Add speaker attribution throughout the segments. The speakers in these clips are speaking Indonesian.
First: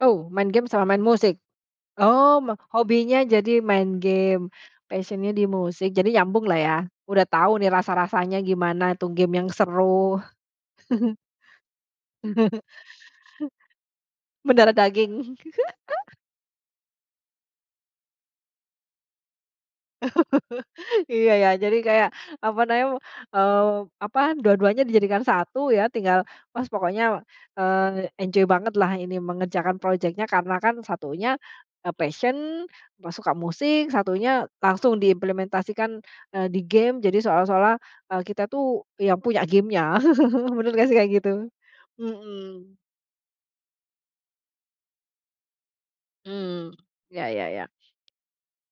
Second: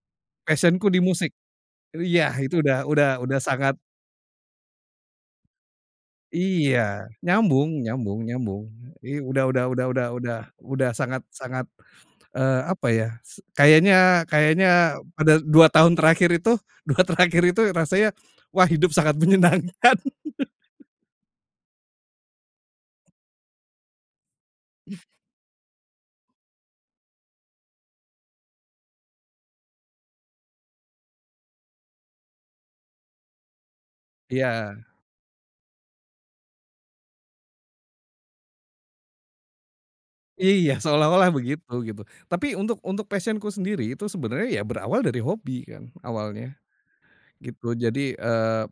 Speaker 1: Oh, main game
Speaker 2: Passion-ku
Speaker 1: sama
Speaker 2: di
Speaker 1: main
Speaker 2: musik.
Speaker 1: musik?
Speaker 2: Jadi ya,
Speaker 1: Oh, me
Speaker 2: itu udah udah
Speaker 1: hobinya
Speaker 2: udah
Speaker 1: jadi
Speaker 2: sangat
Speaker 1: main game, passion-nya di musik, jadi nyambung lah ya?
Speaker 2: Iya,
Speaker 1: Udah tahu nih
Speaker 2: nyambung nyambung
Speaker 1: rasa-rasanya
Speaker 2: nyambung.
Speaker 1: gimana itu
Speaker 2: I
Speaker 1: game
Speaker 2: udah
Speaker 1: yang
Speaker 2: udah udah udah
Speaker 1: seru.
Speaker 2: udah udah sangat sangat, eee, apa ya, se kayaknya
Speaker 1: Mendarah
Speaker 2: kayaknya, pada
Speaker 1: daging.
Speaker 2: 2 tahun terakhir itu, 2 terakhir itu rasanya, wah hidup sangat menyenangkan.
Speaker 1: Iya ya, jadi kayak, apa nam eee, apa dua-duanya dijadikan satu ya, tinggal, pas pokoknya, eee, enjoy banget lah ini, mengerjakan project-nya karena kan satunya, e passion, apa suka musik, satunya
Speaker 2: Iya.
Speaker 1: langsung diimplementasikan, eee, di game, jadi seolah-olah, e kita tuh yang punya game-nya. Benar
Speaker 2: Iya,
Speaker 1: nggak sih kayak
Speaker 2: seolah-olah
Speaker 1: gitu?
Speaker 2: begitu, gitu. Tapi
Speaker 1: Mhm.
Speaker 2: untuk untuk passion-ku sendiri itu sebenarnya ya berawal dari hobi kan, awalnya,
Speaker 1: Mmm, ya ya ya.
Speaker 2: gitu. Jadi, eee,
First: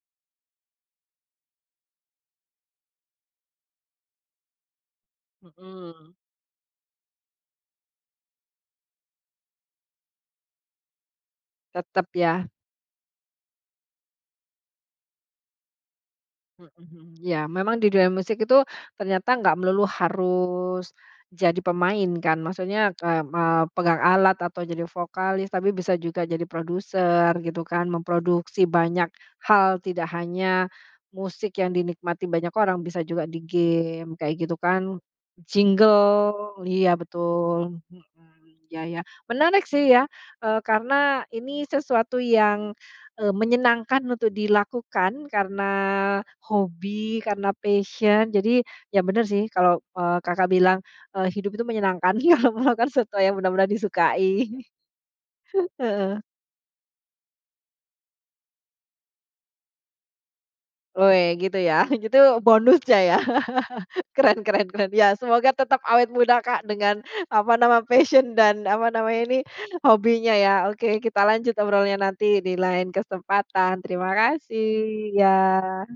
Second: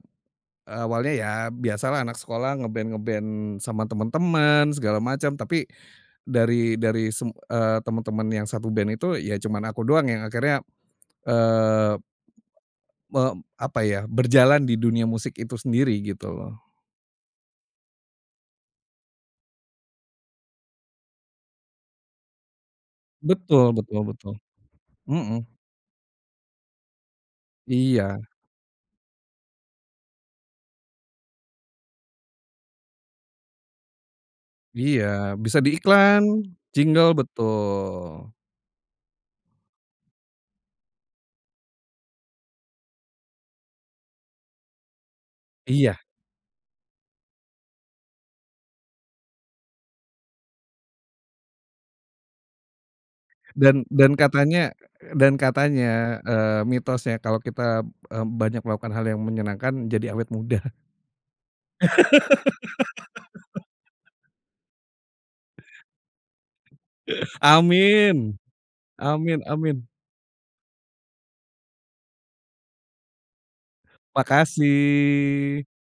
Speaker 2: awalnya, ya biasa lah anak sekolah nge-band-nge-band sama teman-teman, segala macam, tapi,
Speaker 1: Mhm.
Speaker 2: dari dari teman-teman yang satu band itu, ya cuman aku doang yang akhirnya, eee,
Speaker 1: Tetap ya.
Speaker 2: me apa ya, berjalan di dunia musik itu sendiri, gitu loh.
Speaker 1: Mhm, mmm, ya memang di dunia musik itu, ternyata nggak melulu harus, jadi pemain kan. Maksudnya, kay m eee, ke
Speaker 2: Betul betul
Speaker 1: pegang
Speaker 2: betul,
Speaker 1: alat, atau jadi vokalis,
Speaker 2: mhm.
Speaker 1: tapi bisa juga jadi produser gitu kan.
Speaker 2: Iya.
Speaker 1: Memproduksi banyak hal, tidak hanya, musik yang dinikmati banyak orang, bisa juga di game kayak gitu kan,
Speaker 2: Iya bisa di iklan,
Speaker 1: jingle, iya
Speaker 2: jingle,
Speaker 1: betul
Speaker 2: betul.
Speaker 1: hmm, ya ya, menarik sih ya, eee, karena ini sesuatu yang, eee, menyenangkan untuk dilakukan karena,
Speaker 2: Iya.
Speaker 1: hobi, karena passion, jadi, ya benar sih kalau, eee, Kakak bilang, e hidup itu menyenangkan, kalau melakukan sesuatu yang benar-benar
Speaker 2: Dan dan
Speaker 1: disukai.
Speaker 2: katanya dan
Speaker 1: Heeh.
Speaker 2: katanya, eee, mitosnya kalau kita, e banyak melakukan hal yang menyenangkan, jadi awet muda.
Speaker 1: Ph ya, gitu ya. Itu bonusnya ya, keren keren keren. Ya, semoga tetap awet muda Kak, dengan
Speaker 2: E
Speaker 1: apa nama
Speaker 2: amin,
Speaker 1: passion, dan apa namanya ini,
Speaker 2: amin amin.
Speaker 1: hobinya ya. Oke, kita lanjut ngobrolnya nanti di lain kesempatan. Terima kasih,
Speaker 2: Makasih.
Speaker 1: iya.